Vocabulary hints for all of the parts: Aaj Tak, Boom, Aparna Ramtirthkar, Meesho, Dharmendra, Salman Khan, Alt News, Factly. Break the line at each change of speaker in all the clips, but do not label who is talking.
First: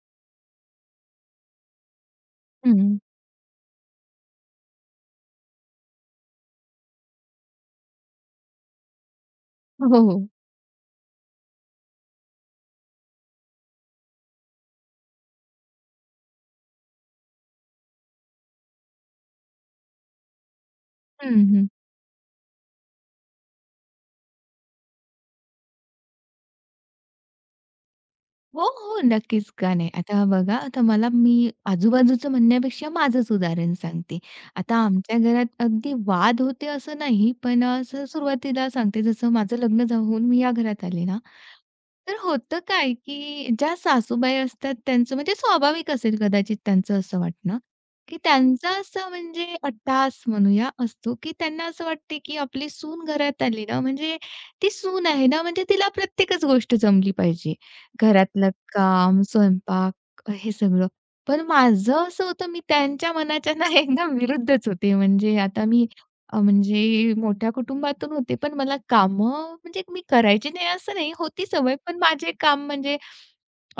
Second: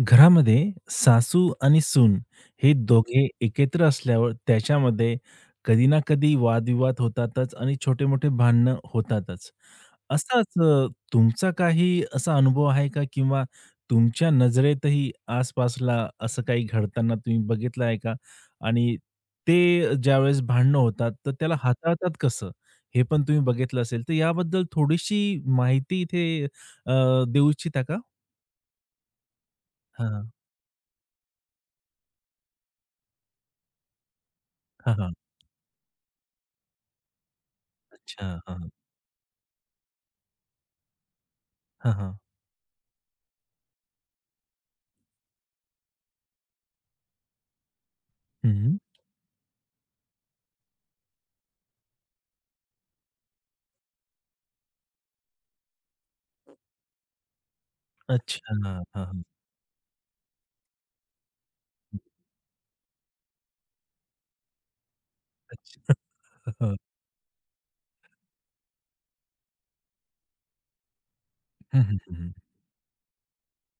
घरामध्ये सासू आणि सून हे
हं.
दोघे एकत्र असल्यावर त्याच्यामध्ये कधी ना कधी वादविवाद होतातच आणि छोटे मोठे भांडणं होतातच.
हो, हो.
असाच अ, तुमचा काही असा अनुभव आहे का? किंवा तुमच्या नजरेतही आसपासला असं काही घडताना तुम्ही बघितलं आहे का? आणि ते ज्यावेळेस भांडणं होतात, तर
हं,
त्याला
हं.
हाताळतात कसं? हे पण तुम्ही बघितलं असेल, तर याबद्दल थोडीशी माहिती इथे अ, देऊ इच्छिता का?
हो, हो. नक्कीच, का नाही.
हां,
आता
हां.
बघा, आता मला मी आजूबाजूचं म्हणण्यापेक्षा माझंच उदाहरण सांगते. आता
हां,
आमच्या घरात अगदी वाद होते असं नाही, पण असं
अच्छा. हां.
सुरुवातीला सांगते, जसं माझं लग्न होऊन मी या घरात आले ना,
हां, हां.
तर होतं काय, की ज्या सासूबाई असतात त्यांचं म्हणजे स्वाभाविक असेल कदाचित त्यांचं असं वाटणं, की त्यांचा
हं.
असं म्हणजे अट्टाहास म्हणूया असतो, की त्यांना असं वाटते, की आपली सून घरात आली ना, म्हणजे ती सून आहे ना, म्हणजे तिला प्रत्येकच गोष्ट जमली पाहिजे. घरातलं
अच्छा. हां,
काम,
हां.
स्वयंपाक हे सगळं. पण माझं असं होतं मी त्यांच्या मनाच्या ना एकदम विरुद्धच होते. म्हणजे आता मी
हो.
म्हणजे मोठ्या कुटुंबातून होते, पण मला कामं म्हणजे मी करायची नाही असं नाही, होती सवय.
हं, हं,
पण
हं, हं.
माझे काम म्हणजे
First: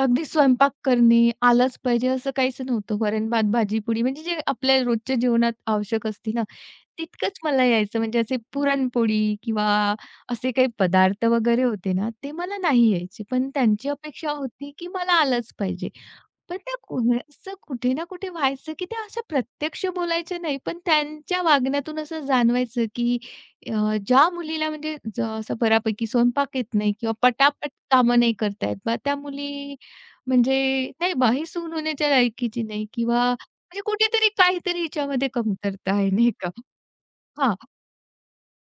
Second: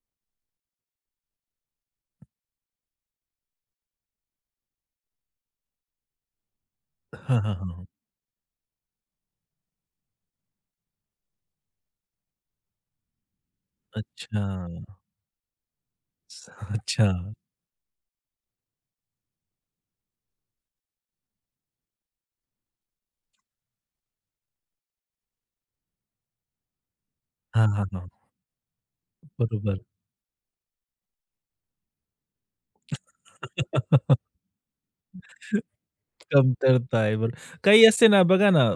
अगदी स्वयंपाक करणे, आलाच पाहिजे असं काहीच नव्हतं. वरण, भात, भाजी, पोळी म्हणजे जे आपल्या रोजच्या जीवनात आवश्यक असते ना, तितकंच
हां, हां,
मला
हां.
यायचं म्हणजे असे पुरणपोळी किंवा असे काही पदार्थ वगैरे होते ना, ते मला नाही यायचे. पण त्यांची अपेक्षा होती, की
अच्छा.
मला आलंच पाहिजे.
स
पण त्या
अच्छा.
कोण असं कुठे ना कुठे व्हायचं, की त्या अशा प्रत्यक्ष बोलायच्या नाही, पण त्यांच्या वागण्यातून असं जाणवायचं, की ज्या मुलीला म्हणजे असं बऱ्यापैकी स्वयंपाक येत नाही किंवा
हां,
पटापट
हां, हां.
कामं नाही करता त्या मुली
बरोबर.
म्हणजे नाही बाहीसून होण्याच्या लायकीची नाही किंवा म्हणजे कुठेतरी काहीतरी हिच्यामध्ये कमतरता आहे, नाही का?
कमतरता आहे बरं.
हां.
काही असते ना बघा ना,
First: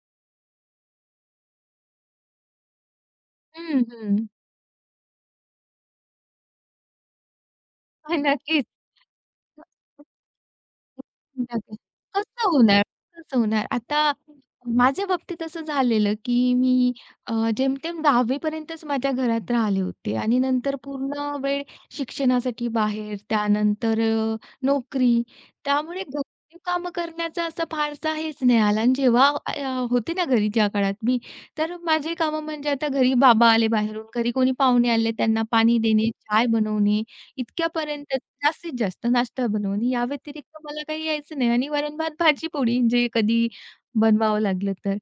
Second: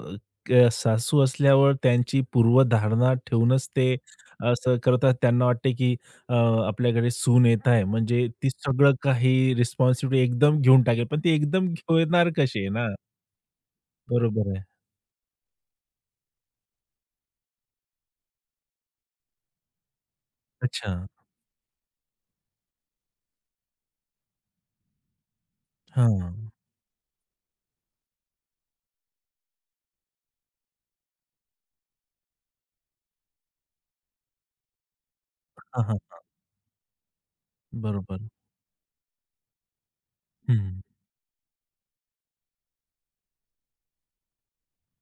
सासू असल्यावर त्यांची पूर्वधारणा ठेवूनच
हं,
ते
हं.
असं करतात. त्यांना वाटते, की अ, आपल्याकडे सून येत आहे
हां,
म्हणजे ती
नक्कीच.
सगळं काही रिस्पॉन्सिबिलिटी एकदम घेऊन टाकेल. पण ती एकदम
टाकेल.
घेणार
कसं
कशी आहे
होणार?
ना?
कसं होणार? आता
बरोबर आहे.
माझ्या बाबतीत असं झालेलं, की मी जेमतेम 10वी पर्यंतच माझ्या घरात राहिले होते आणि नंतर
अच्छा.
पूर्ण वेळ शिक्षणासाठी बाहेर, त्यानंतर नोकरी. त्यामुळे
हां.
घरची कामं करण्याचा असा फारसा हेच नाही आला आणि जेव्हा होते ना घरी ज्या काळात मी, तर माझी कामं म्हणजे आता घरी बाबा आले बाहेरून, घरी कोणी पाहुणे आले त्यांना पाणी
हां, हां.
देणे, चाय बनवणे, इतक्यापर्यंत
बरोबर.
जास्तीत जास्त नाश्ता बनवून. या व्यतिरिक्त
हं.
मला काही यायचं नाही आणि वरण-भात, भाजी-पोळी जे कधी बनवावं लागलं तर.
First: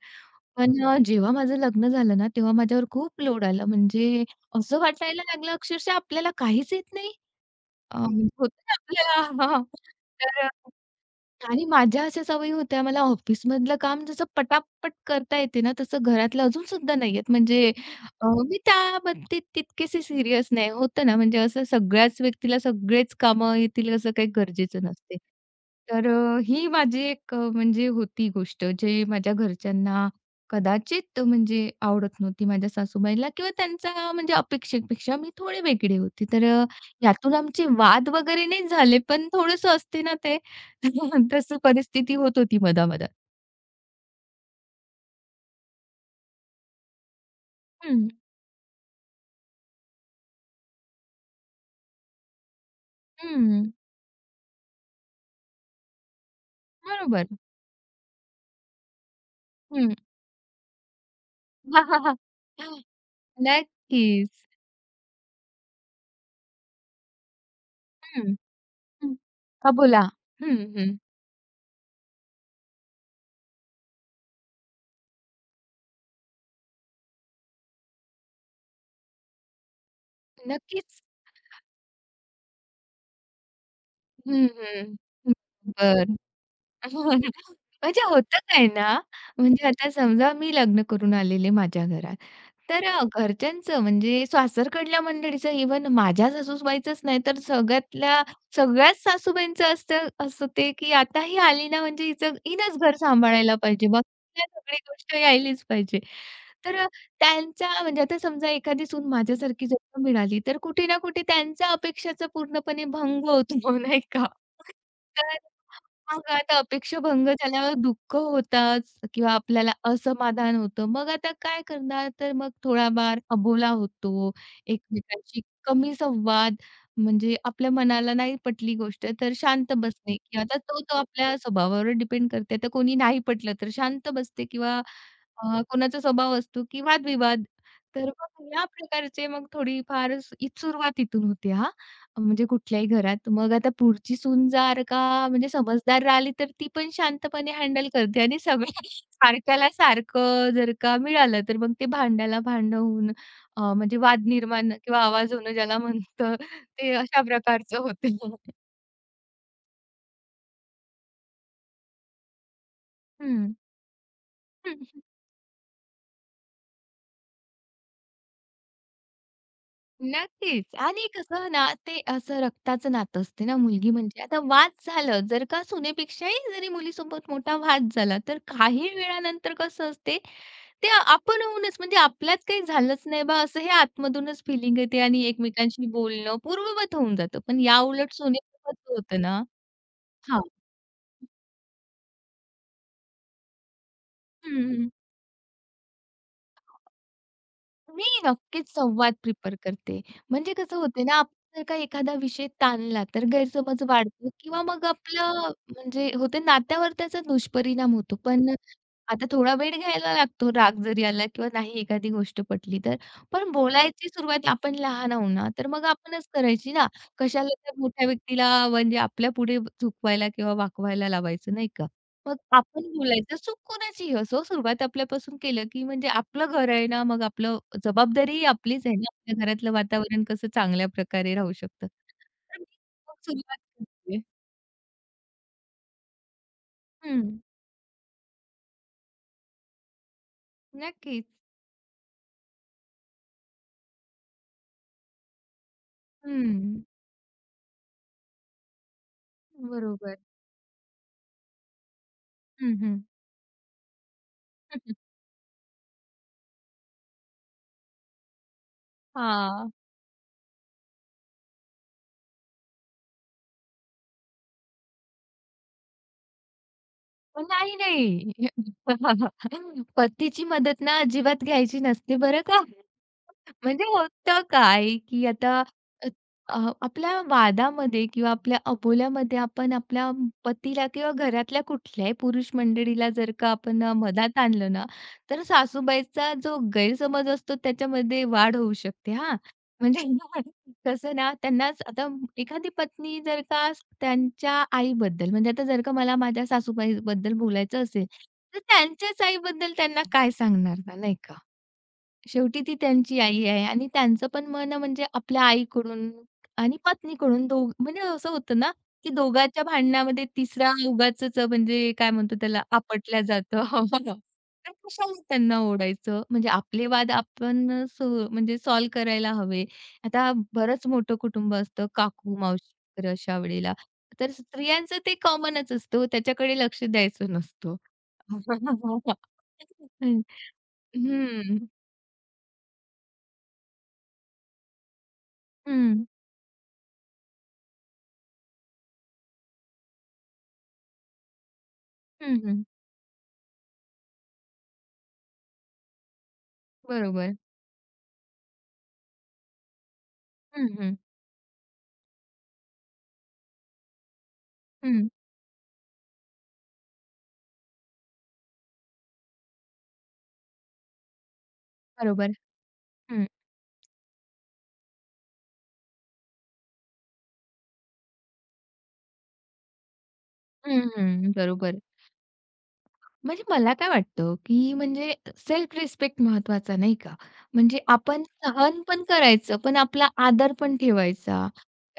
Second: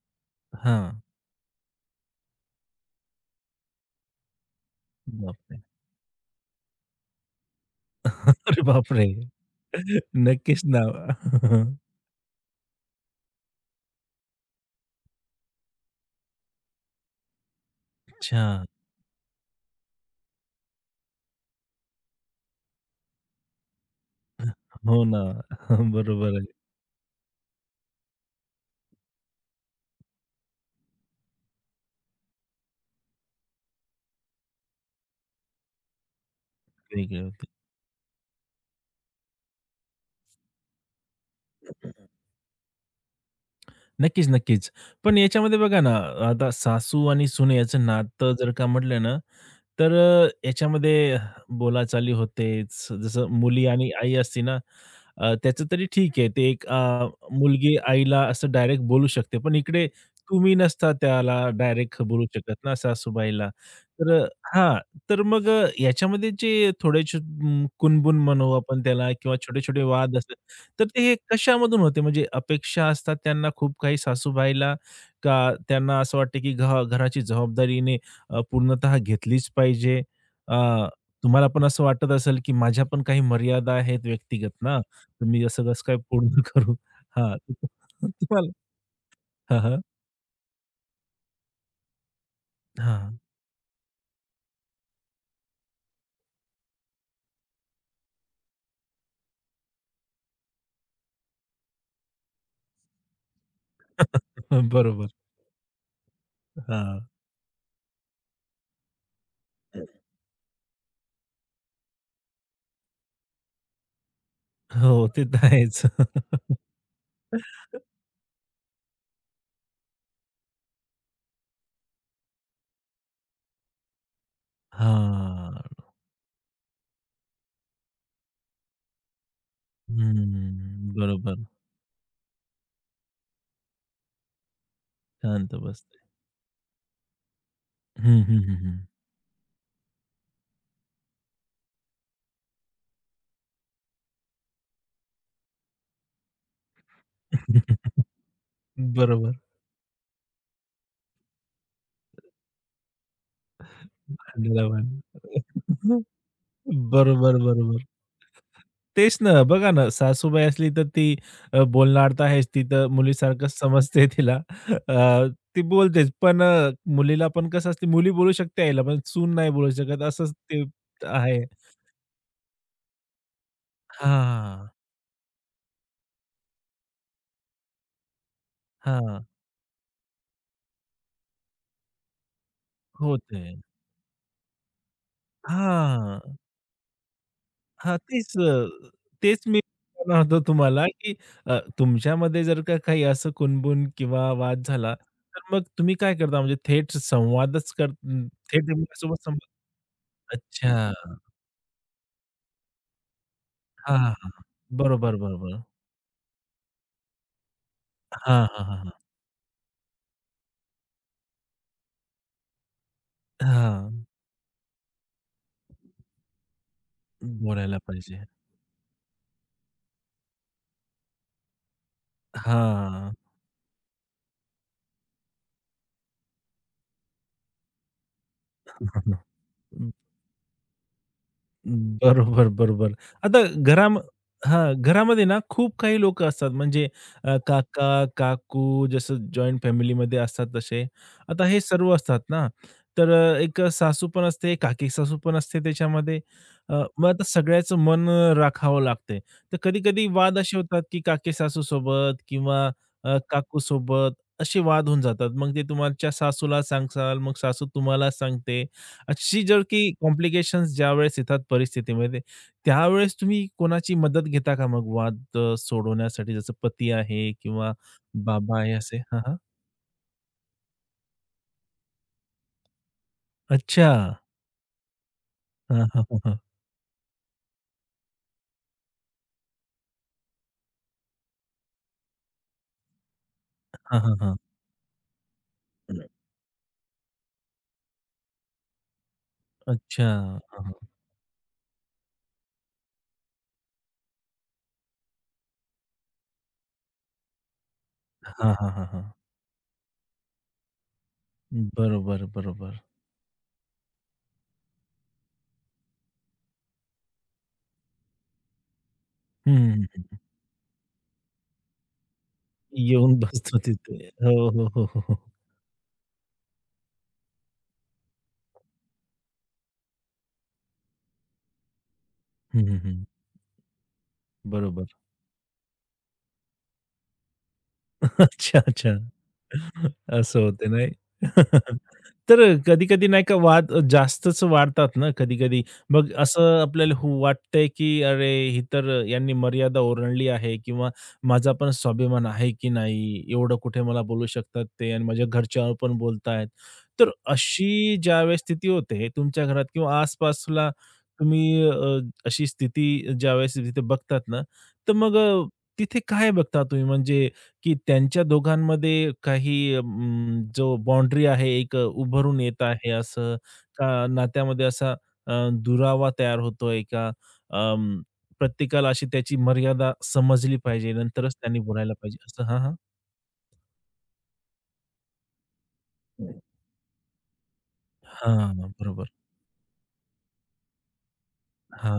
पण
हां.
जेव्हा माझं लग्न झालं ना, तेव्हा माझ्यावर खूप लोड आला. म्हणजे असं वाटायला लागलं
बापरे!
अक्षरशः आपल्याला काहीच येत नाही. म्हणजे होतं
अरे
ना
बापरे!
आपल्याला हां. तर
नक्कीच ना.
आणि माझ्या अशा सवयी होत्या, मला ऑफिसमधलं काम जसं पटापट करता येते ना, तसं घरातलं अजूनसुद्धा नाही येत. म्हणजे
अच्छा.
मी त्या बाबतीत तितकेसे सीरियस नाही. होतं ना, म्हणजे असं सगळ्याच व्यक्तीला सगळेच कामं येतील असं काही गरजेचं
हो
नसते.
ना.
तर
बरोबर आहे.
ही माझी एक म्हणजे होती गोष्ट, जे माझ्या घरच्यांना कदाचित म्हणजे आवडत नव्हती माझ्या सासूबाईला किंवा त्यांचा म्हणजे अपेक्षेपेक्षा मी थोडी वेगळी होती. तर
वेगळे
यातून
होते.
आमचे वाद वगैरे नाही झाले, पण थोडंसं असते ना ते तशी परिस्थिती होत होती मधा-मधात.
नक्कीच, नक्कीच. पण याच्यामध्ये बघा ना, आता सासू आणि सून याचं
हं,
नातं जर का म्हटलं ना, तर याच्यामध्ये बोलाचाली होतेच. जसं मुली
हं.
आणि आई असते ना, त्याचं तरी ठीक आहे.
बरोबर.
मुलगी आईला असं डायरेक्ट बोलू शकते. पण इकडे
हं.
तुम्ही नसता त्याला डायरेक्ट बोलू शकत ना सासूबाईला. तर अ,
नक्कीच.
हां. तर मग याच्यामध्ये जे थोडे कुणबुण
हं,
म्हणू आपण त्याला
हं.
किंवा
हां,
छोटे-छोटे
बोला.
वाद असतात.
हं,
तर
हं.
ते हे कशामधून होते? म्हणजे अपेक्षा असतात त्यांना खूप काही सासूबाईला का त्यांना असं वाटतं की घराची जबाबदारीने पूर्णतः घेतलीच पाहिजे. अ,
नक्कीच.
तुम्हाला पण असं वाटत असेल, की माझ्या पण काही मर्यादा आहेत
हं,
व्यक्तिगत ना,
हं.
तर मी असं कसं काय
बरं.
पूर्ण करू? हां,
म्हणजे होतं
तुम्हाला
काय ना,
हां,
म्हणजे
हां.
आता समजा मी लग्न करून आलेले माझ्या घरात. तर
हां.
घरच्यांचं म्हणजे सासरकडल्या मंडळीचं इव्हन माझ्या सासूबाईचंच नाही तर सगळ्यातल्या सगळ्याच सासूबाईंचं असतं असं ते, की आता ही आली ना म्हणजे हिचं हिनंच घर सांभाळायला पाहिजे. मग तिला सगळी
बरोबर.
गोष्ट यायलीच पाहिजे. तर
हां.
त्यांच्या म्हणजे आता समजा एखादी सून माझ्यासारखी जन्म मिळाली, तर कुठे ना कुठे त्यांच्या अपेक्षाचा पूर्णपणे भंग होतो, नाही का?
हो, ते
तर
तर आहेच.
मग आता अपेक्षाभंग झाल्यावर दुःख होताच किंवा आपल्याला असमाधान होतं. मग आता काय करणार? तर मग थोडाफार अबोला होतो, एकमेकांशी
हां.
कमी संवाद, म्हणजे आपल्या मनाला नाही पटली गोष्ट तर शांत बसणे किंवा आता
हं.
तो-तो
बरोबर.
आपल्या स्वभावावर डिपेंड करते. आता कोणी नाही पटलं तर शांत बसते किंवा
शांत बसते.
कोणाचा स्वभाव असतो की वादविवाद. तर
हं, हं,
मग
हं,
या
हं.
प्रकारचे मग थोडीफार ही सुरुवात इथून होते हां. म्हणजे कुठल्याही घरात. मग आता पुढची सून जर का म्हणजे समजदार राहिली तर ती पण शांतपणे हँडल करते आणि सगळ्या
बरोबर.
सारख्याला सारखं जर का मिळालं तर मग ते भांड्याला भांडं होऊन म्हणजे वाद
खंडाला
निर्माण किंवा
बांध.
आवाज होणं ज्याला म्हणतं ते अशा
बरोबर,
प्रकारचं
बरोबर.
होते.
तेच ना, बघा ना, सासूबाई असली तर ती बोलणार तर आहेच. ती तर मुलीसारखंच समजते तिला.
हं.
अ, ती बोलतेच. मुलीला पण कसं असते, मुली बोलू शकते आईला, पण सून नाही बोलू शकत. असंच ते
नक्कीच. आणि
आहे.
कसं ना, ते असं रक्ताचं नातं असते ना, मुलगी म्हणजे. आता
हां,
वाद झालं, जर का सुनेपेक्षाही जरी मुलीसोबत मोठा वाद झाला, तर काही
हां.
वेळानंतर कसं असते, ते आपण होऊनच म्हणजे आपल्यात काही झालंच नाही बा,
होतंय.
असं हे आतमधूनच फिलिंग येते आणि एकमेकांशी
हां,
बोलणं पूर्ववत होऊन जातं. पण
हां.
याउलट सुनेसोबत होतं ना
तेच मी म्हणणार होतो
हां.
तुम्हाला, की तुमच्यामध्ये जर का काही असं कुणबुण किंवा वाद झाला, तर मग तुम्ही काय करता? म्हणजे
मी नक्कीच
थेट
संवाद
एकमेकांसोबत
प्रिफर
संवाद?
करते. म्हणजे कसं
अच्छा.
होते ना, आपण जर का एखादा विषय ताणला तर गैरसमज
हां, हां,
वाढतो
हां, हां.
किंवा मग
बरोबर,
आपलं
बरोबर.
म्हणजे होते नात्यावर त्याचा दुष्परिणाम होतो.
हां,
पण
हां, हां, हां.
आता थोडा वेळ घ्यायला लागतो राग जरी आला किंवा नाही एखादी गोष्ट पटली तर. पण
हां.
बोलायची सुरुवात आपण लहान आहो ना, तर मग आपणच करायची ना. कशाला त्या
बोलायला
मोठ्या
पाहिजे.
व्यक्तीला म्हणजे आपल्या पुढे झुकवायला किंवा वाकवायला लावायचं नाही का? मग आपण
हां.
बोलायचं चूक कोणाचीही असो, सुरुवात आपल्यापासून केलं, की म्हणजे आपलं घर आहे ना, मग आपलं जबाबदारीही आपलीच आहे ना, आपल्या घरातलं वातावरण कसं चांगल्या प्रकारे राहू शकतं.
बरोबर,
तर मी
बरोबर.
मग
आता
सुरुवात
घराम
करते.
हां, घरामध्ये ना खूप काही लोकं असतात म्हणजे
हं.
काका, काकू जसं जॉइंट फॅमिलीमध्ये असतात तसे.
नक्कीच.
आता हे सर्व असतात ना, तर एक सासू पण असते, काकी सासू पण असते त्याच्यामध्ये.
हं.
मग आता सगळ्याचं मन राखावं लागते. तर कधी-कधी
बरोबर.
वाद असे होतात, की काकी सासूसोबत किंवा
हं, हं.
काकूसोबत असे
हां.
वाद होऊन जातात. मग ते तुमच्या सासूला सांगसाल, मग सासू तुम्हाला सांगते. अशी जर की कॉम्प्लिकेशन्स ज्यावेळेस येतात परिस्थितीमध्ये, त्यावेळेस तुम्ही कोणाची मदत घेता का मग वाद सोडवण्यासाठी? जसं पती आहे किंवा
नाही, नाही.
बाबा आहे असे? हां, हां.
पतीची मदत ना अजिबात घ्यायची नसते बरं का. म्हणजे
अच्छा.
होतं काय, की आता
हां, हां,
अ,
हां, हां.
अ, आपल्या वादामध्ये किंवा आपल्या अबोल्यामध्ये आपण आपल्या पतीला किंवा घरातल्या कुठल्याही पुरुष मंडळीला जर का आपण
हां, हां,
मधात आणलं ना, तर सासूबाईचा जो गैरसमज असतो त्याच्यामध्ये वाढ होऊ शकते हां. म्हणजे
अच्छा. हां, हां.
कसं ना, त्यांनाच आता एखादी पत्नी जर का त्यांच्या आईबद्दल म्हणजे आता जर का मला माझ्या सासूबाईबद्दल बोलायचं असेल,
हां,
तर
हां, हां, हां.
त्यांच्याच आईबद्दल त्यांना काय सांगणार ना, नाही का?
बरोबर,
शेवटी ती
बरोबर.
त्यांची आई आहे आणि त्यांचं पण मन म्हणजे आपल्या आईकडून आणि पत्नीकडून दोघ म्हणजे असं होतं ना, की दोघांच्या
हं,
भांडणामध्ये तिसरा उगाचच म्हणजे काय म्हणतो त्याला
येऊन
आपटल्या
बसतो
जातं.
तिथे. हो, हो,
तर
हो, हो, हो.
कशाला त्यांना ओढायचं? म्हणजे आपले वाद आपण म्हणजे सॉल्व्ह करायला हवे. आता बरंच मोठं कुटुंब असतं काकू,
हं,
मावशी
हं, हं.
वगैरे अशा वेळेला. तर
बरोबर.
स्त्रियांचं ते कॉमनच असतं हो, त्याच्याकडे लक्ष द्यायचं नसतं.
अच्छा, अच्छा.
हं.
असं होते नाही.
हं.
कधी-कधी नाही का वाद जास्तच वाढतात ना कधी-कधी. मग असं आपल्याला हो वाटतंय, की अरे ही तर यांनी मर्यादा ओलांडली आहे किंवा माझा पण स्वाभिमान
हं,
आहे
हं.
की नाही, एवढं कुठे मला बोलू शकतात ते आणि माझ्या घरच्यावर पण बोलतायत. तर
बरोबर.
अशी ज्यावेळेस स्थिती होते तुमच्या घरात किंवा
हं,
आसपासला
हं.
तुम्ही अशी स्थिती ज्यावेळेस तिथे बघतात ना, तर
हं.
मग अ, तिथे काय बघता तुम्ही? म्हणजे की त्यांच्या दोघांमध्ये काही जो बाउंड्री आहे एक
बरोबर.
उभरून येत आहे
हं.
असं का नात्यामध्ये असा दुरावा तयार होतोय का प्रत्येकाला अशी त्याची मर्यादा समजली
हं,
पाहिजे
हं.
नंतरच त्यांनी
बरोबर.
बोलायला पाहिजे असं. हां, हां.
म्हणजे मला काय वाटतं, की म्हणजे सेल्फ रिस्पेक्ट महत्वाचा नाही का? म्हणजे आपण
हां,
सहन पण
बरोबर.
करायचं, पण आपला आदर पण ठेवायचा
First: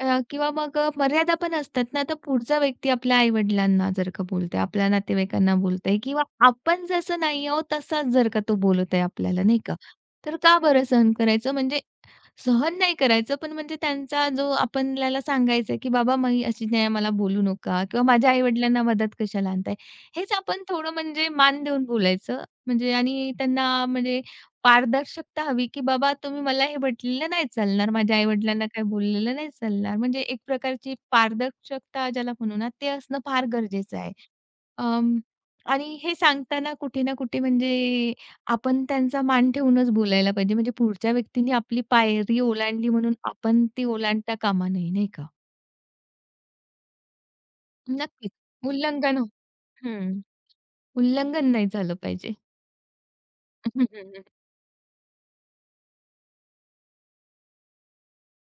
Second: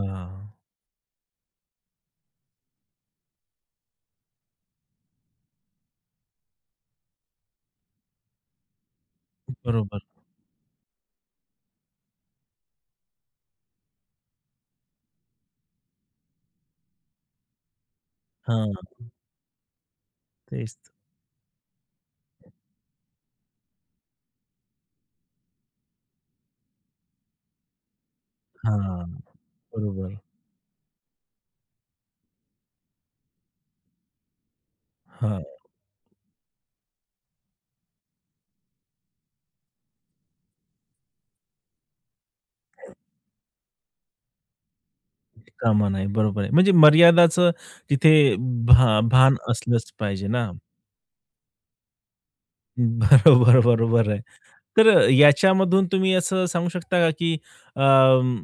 किंवा मग मर्यादा पण असतात ना. तर पुढचा व्यक्ती आपल्या आई-वडिलांना जर का बोलतोय, आपल्या नातेवाईकांना बोलतोय किंवा आपण जसं नाही आहोत तसाच जर का तो बोलत आहे आपल्याला नाही का?
बरोबर.
तर का बरं सहन करायचं? म्हणजे सहन नाही करायचं, पण म्हणजे त्यांचा जो आपल्याला सांगायचं की "बाबा मी अशी नाही मला बोलू नका" किंवा "माझ्या
हां,
आई-वडिलांना मदत कशाला आणताय?" हेच आपण थोडं
तेच.
म्हणजे मान देऊन बोलायचं. म्हणजे आणि त्यांना म्हणजे पारदर्शकता हवी की "बाबा तुम्ही मला हे म्हटलेलं नाही चालणार, माझ्या आई-वडिलांना काही
हां,
बोललेलं नाही चालणार."
बरोबर.
म्हणजे एक प्रकारची पारदर्शकता ज्याला म्हणू ना, ते असणं फार गरजेचं आहे. अं,
हां,
आणि हे सांगताना कुठे ना कुठे म्हणजे आपण त्यांचा मान ठेवूनच बोलायला पाहिजे. म्हणजे पुढच्या व्यक्तीने आपली पायरी ओलांडली म्हणून आपण ती ओलांडता कामा नये, नाही का?
कामा नाही. बरोबर आहे. म्हणजे मर्यादाचं तिथे
नक्कीच.
भा
उल्लंघन
भान असलंच
हं,
पाहिजे ना.
उल्लंघन नाही झालं पाहिजे.
बरोबर,
हं,
बरोबर
हं,
आहे.
हं.
तर याच्यामधून तुम्ही असं सांगू शकता का, की अं,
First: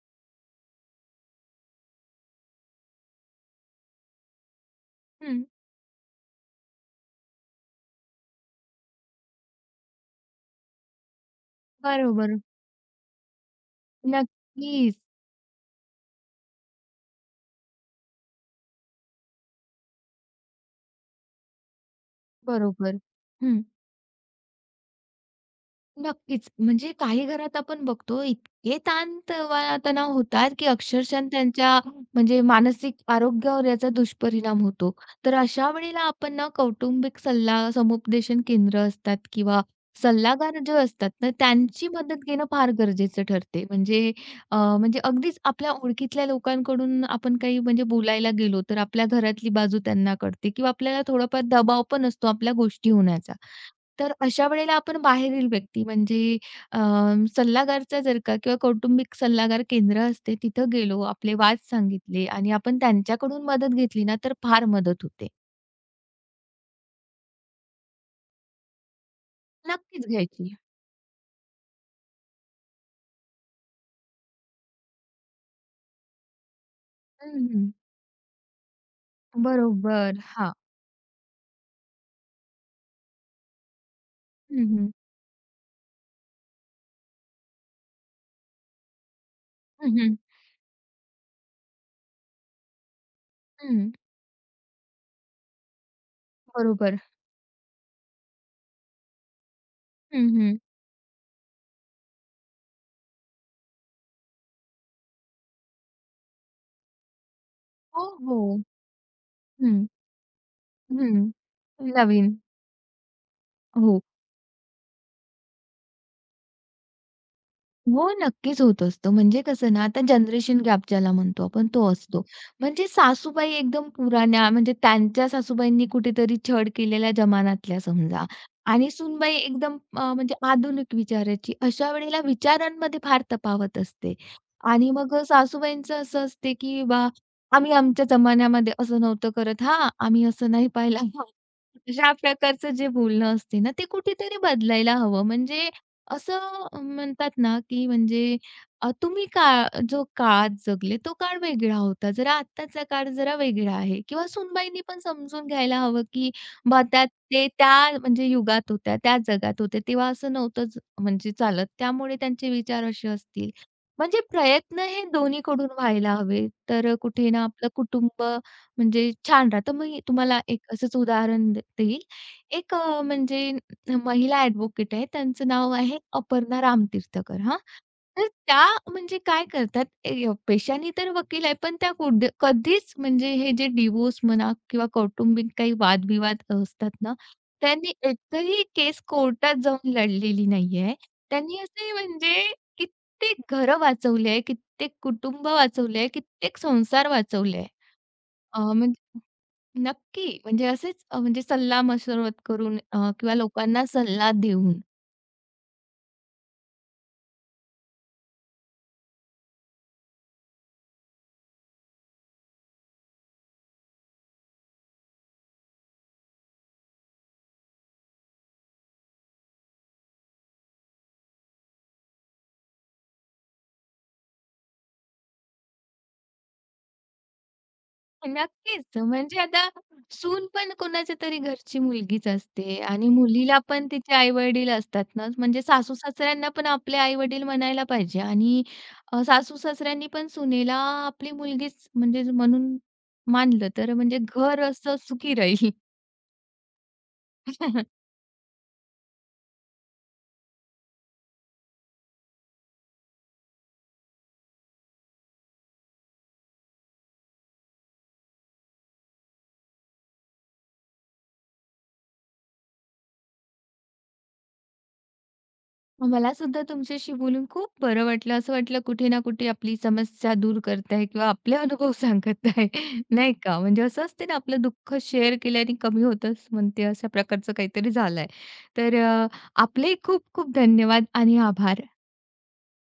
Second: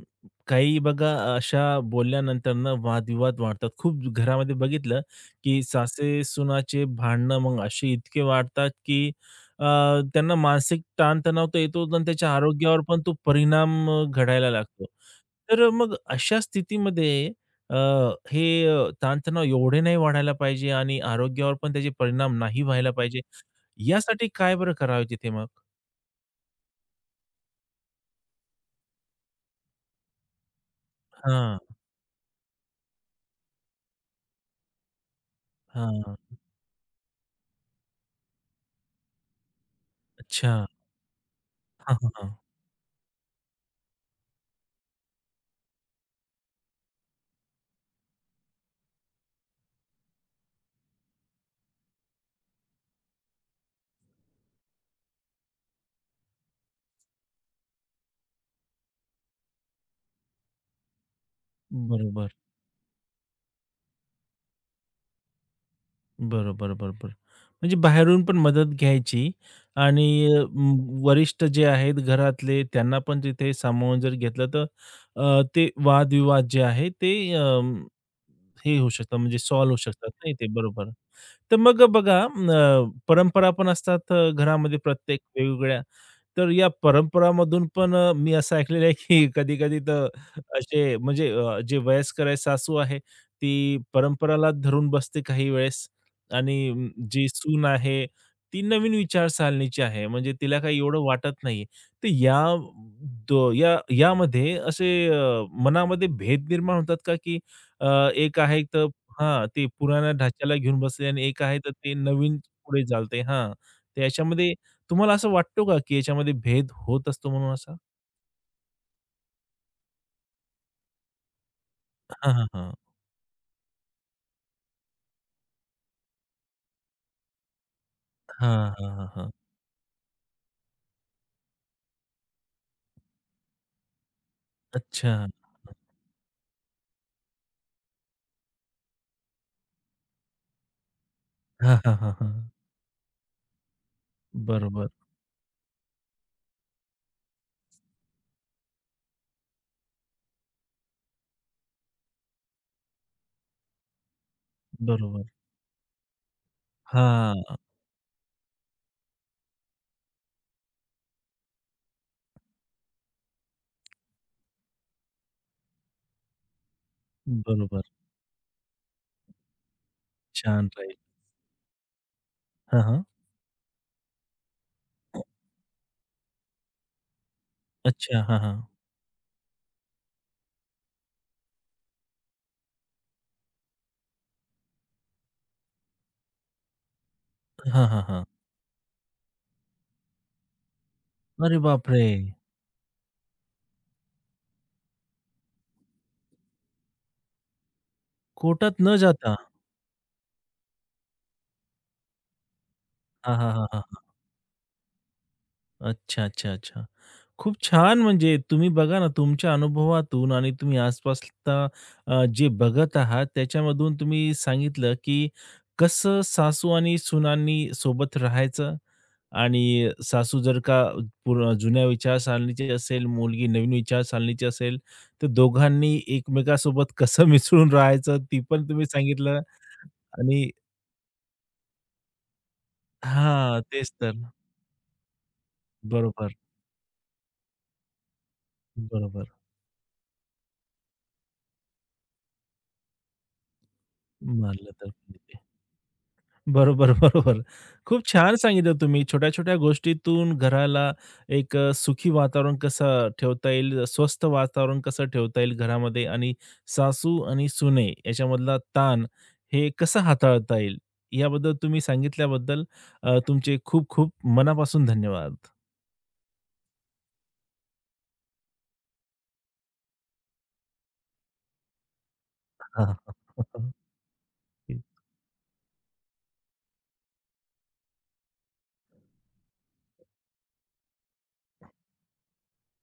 काही बघा अशा बोलल्यानंतरनं वादविवाद वाढतात. खूप घरामध्ये बघितलं,
हं,
की सासे-सुनाचे भांडणं मग असे इतके वाढतात, की अ, त्यांना मानसिक ताणतणाव तर येतोच आणि त्याच्या
बरोबर.
आरोग्यावर पण तो परिणाम घडायला लागतो.
नक्कीच.
तर मग अशा स्थितीमध्ये अ, हे ताणतणाव एवढे नाही वाढायला पाहिजे आणि आरोग्यावर पण त्याचे परिणाम नाही व्हायला
बरोबर.
पाहिजे.
हं.
यासाठी काय बरं करावे तिथे मग?
नक्कीच. म्हणजे काही घरात आपण बघतो इतके ताण तवा तणाव होतात, की अक्षरशः
हां.
त्यांच्या म्हणजे मानसिक आरोग्यावर याचा दुष्परिणाम होतो. तर अशा वेळेला
हां.
आपण ना कौटुंबिक सल्ला समुपदेशन केंद्र असतात किंवा
अच्छा.
सल्लागार जे असतात ना, त्यांची
हां, हां,
मदत
हां.
घेणं फार गरजेचं ठरते. म्हणजे म्हणजे अगदीच आपल्या ओळखीतल्या लोकांकडून आपण काही म्हणजे बोलायला गेलो, तर आपल्या घरातली बाजू त्यांना कळते किंवा आपल्याला थोडाफार दबाव पण असतो आपल्या गोष्टी होण्याचा. तर अशा वेळेला आपण बाहेरील व्यक्ती म्हणजे अ, सल्लागारचा जर का किंवा कौटुंबिक सल्लागार केंद्र असते तिथं गेलो, आपले वाद सांगितले
बरोबर,
आणि आपण त्यांच्याकडून मदत घेतली ना, तर फार मदत होते.
बरोबर, बरोबर. म्हणजे बाहेरून पण मदत घ्यायची आणि
नक्कीच
अ,
घ्यायची.
वरिष्ठ जे आहेत घरातले त्यांना पण तिथे सामावून जर घेतलं तर ते वादविवाद जे आहे ते
हं, हं.
हे होऊ शकतात म्हणजे सॉल्व्ह होऊ शकतात
बरोबर.
नाही ते.
हां.
बरोबर. तर मग बघा परंपरा पण असतात
हं,
घरामध्ये
हं.
प्रत्येक वेगवेगळ्या. तर या परंपरामधून पण मी असं ऐकलेलं आहे, की कधी-कधी
हं,
तर
हं.
असे म्हणजे जे वयस्कर आहे सासू आहे, ती परंपराला धरून बसते काही वेळेस आणि
बरोबर.
जी सून आहे, ती नवीन विचारसरणीची आहे.
हं,
म्हणजे
हं.
तिला काही एवढं वाटत नाही. तर या दो या यामध्ये असे मनामध्ये भेद निर्माण होतात का, की
हो,
अ,
हो.
एक आहे हां, ते
हं.
पुराण्या ढाच्याला घेऊन बसले
हं.
आणि एक आहे तर ते
नवीन.
नवीन पुढे चालते. हां, तर
हो.
याच्यामध्ये तुम्हाला असं वाटतो का, की याच्यामध्ये भेद होत असतो म्हणून असा?
हो, नक्कीच होत असतं. म्हणजे कसं ना, आता जनरेशन गॅप ज्याला म्हणतो आपण तो असतो.
हां, हां, हां.
म्हणजे सासूबाई एकदम पुराण्या म्हणजे त्यांच्या सासूबाईंनी कुठेतरी छळ केलेल्या जमान्यातल्या समजा
हां, हां,
आणि
हां, हां.
सूनबाई एकदम म्हणजे आधुनिक विचाराची. अशा वेळेला विचारांमध्ये फार तफावत असते. आणि
अच्छा.
मग सासूबाईंचं असं असते, की आम्ही आमच्या जमान्यामध्ये असं नव्हतं करत हां, आम्ही असं नाही पाहिलं हां.
हां, हां, हां,
अशा
हां.
प्रकारचं जे बोलणं असते ना, ते कुठेतरी
बरोबर,
बदलायला हवं. म्हणजे असं म्हणतात ना, की म्हणजे तुम्ही काळ जो काळात जगले तो काळ वेगळा होता. जरा आत्ताचा काळ जरा वेगळा आहे किंवा सूनबाईंनी पण
बरोबर.
समजून घ्यायला हवं, की बा त्या ते
हां,
त्या म्हणजे युगात होत्या, त्या जगात होते, तेव्हा असं नव्हतंच म्हणजे चालत. त्यामुळे त्यांचे विचार असे असतील. म्हणजे प्रयत्न हे दोन्हीकडून व्हायला हवे. तर कुठे ना आपलं
बरोबर.
कुटुंब म्हणजे छान राहतं. मग तुम्हाला एक
छान राहील.
असंच उदाहरण देईल. एक
हां, हां.
म्हणजे महिला ॲडव्होकेट आहे. त्यांचं नाव आहे अपर्णा रामतीर्थकर हां.
अच्छा.
तर
हां, हां.
त्या म्हणजे काय करतात ए पेशाने तर वकील आहे, पण त्या कधीच म्हणजे हे जे डिव्होर्स म्हणा किंवा कौटुंबिक काही वादविवाद असतात ना,
हां,
त्यांनी
हां, हां.
एकही केस कोर्टात जाऊन लढलेली नाही आहे.
अरे
त्यांनी असे
बापरे!
म्हणजे कित्येक घरं वाचवली आहे, कित्येक कुटुंब वाचवले आहे, कित्येक संसार वाचवले आहे.
कोर्टात न
म्हणजे
जाता.
नक्की म्हणजे असेच म्हणजे सल्ला-मसरत करून
हां,
किंवा
हां, हां, हां,
लोकांना
हां.
सल्ला देऊन.
अच्छा, अच्छा, अच्छा. खूप छान! म्हणजे तुम्ही बघा ना, तुमच्या अनुभवातून आणि तुम्ही आसपासला जे बघत आहात, त्याच्यामधून तुम्ही सांगितलं, की कसं सासू आणि सुनांनी सोबत राहायचं आणि सासू जर का पूर्ण जुन्या विचारसरणीची असेल, मुलगी नवीन विचारसरणीची असेल, तर दोघांनी एकमेकांसोबत कसं मिसळून राहायचं, ती पण
नक्कीच.
तुम्ही
म्हणजे
सांगितलं
आता
आणि
सून पण कोणाच्या तरी घरची मुलगीच असते आणि मुलीला
हां,
पण
तेच तर.
तिचे आई-वडील असतात ना, म्हणजे
बरोबर,
सासू-सासऱ्यांना पण आपले आई-वडील म्हणायला पाहिजे आणि
बरोबर.
सासू-सासऱ्यांनी पण सुनेला आपली मुलगीच म्हणजे म्हणून मानलं तर म्हणजे घर
मानलं तर
असं सुखी राहील.
बरोबर, बरोबर. खूप छान सांगितलं तुम्ही. छोट्या-छोट्या गोष्टीतून घराला एक सुखी वातावरण कसं ठेवता येईल, स्वस्थ वातावरण कसं ठेवता येईल घरामध्ये आणि सासू आणि सुने याच्यामधला ताण हे कसं हाताळता येईल, याबद्दल तुम्ही सांगितल्याबद्दल तुमचे खूप-खूप मनापासून धन्यवाद.
मला सुद्धा तुमच्याशी बोलून खूप बरं वाटलं. असं वाटलं कुठे ना कुठे आपली समस्या दूर करताय किंवा आपले अनुभव सांगत आहे, नाही का? म्हणजे असं असते ना आपलं दुःख शेअर केल्याने कमी होतंच म्हणते, अशा प्रकारचं काहीतरी झालंय. तर आपले खूप खूप धन्यवाद आणि आभार.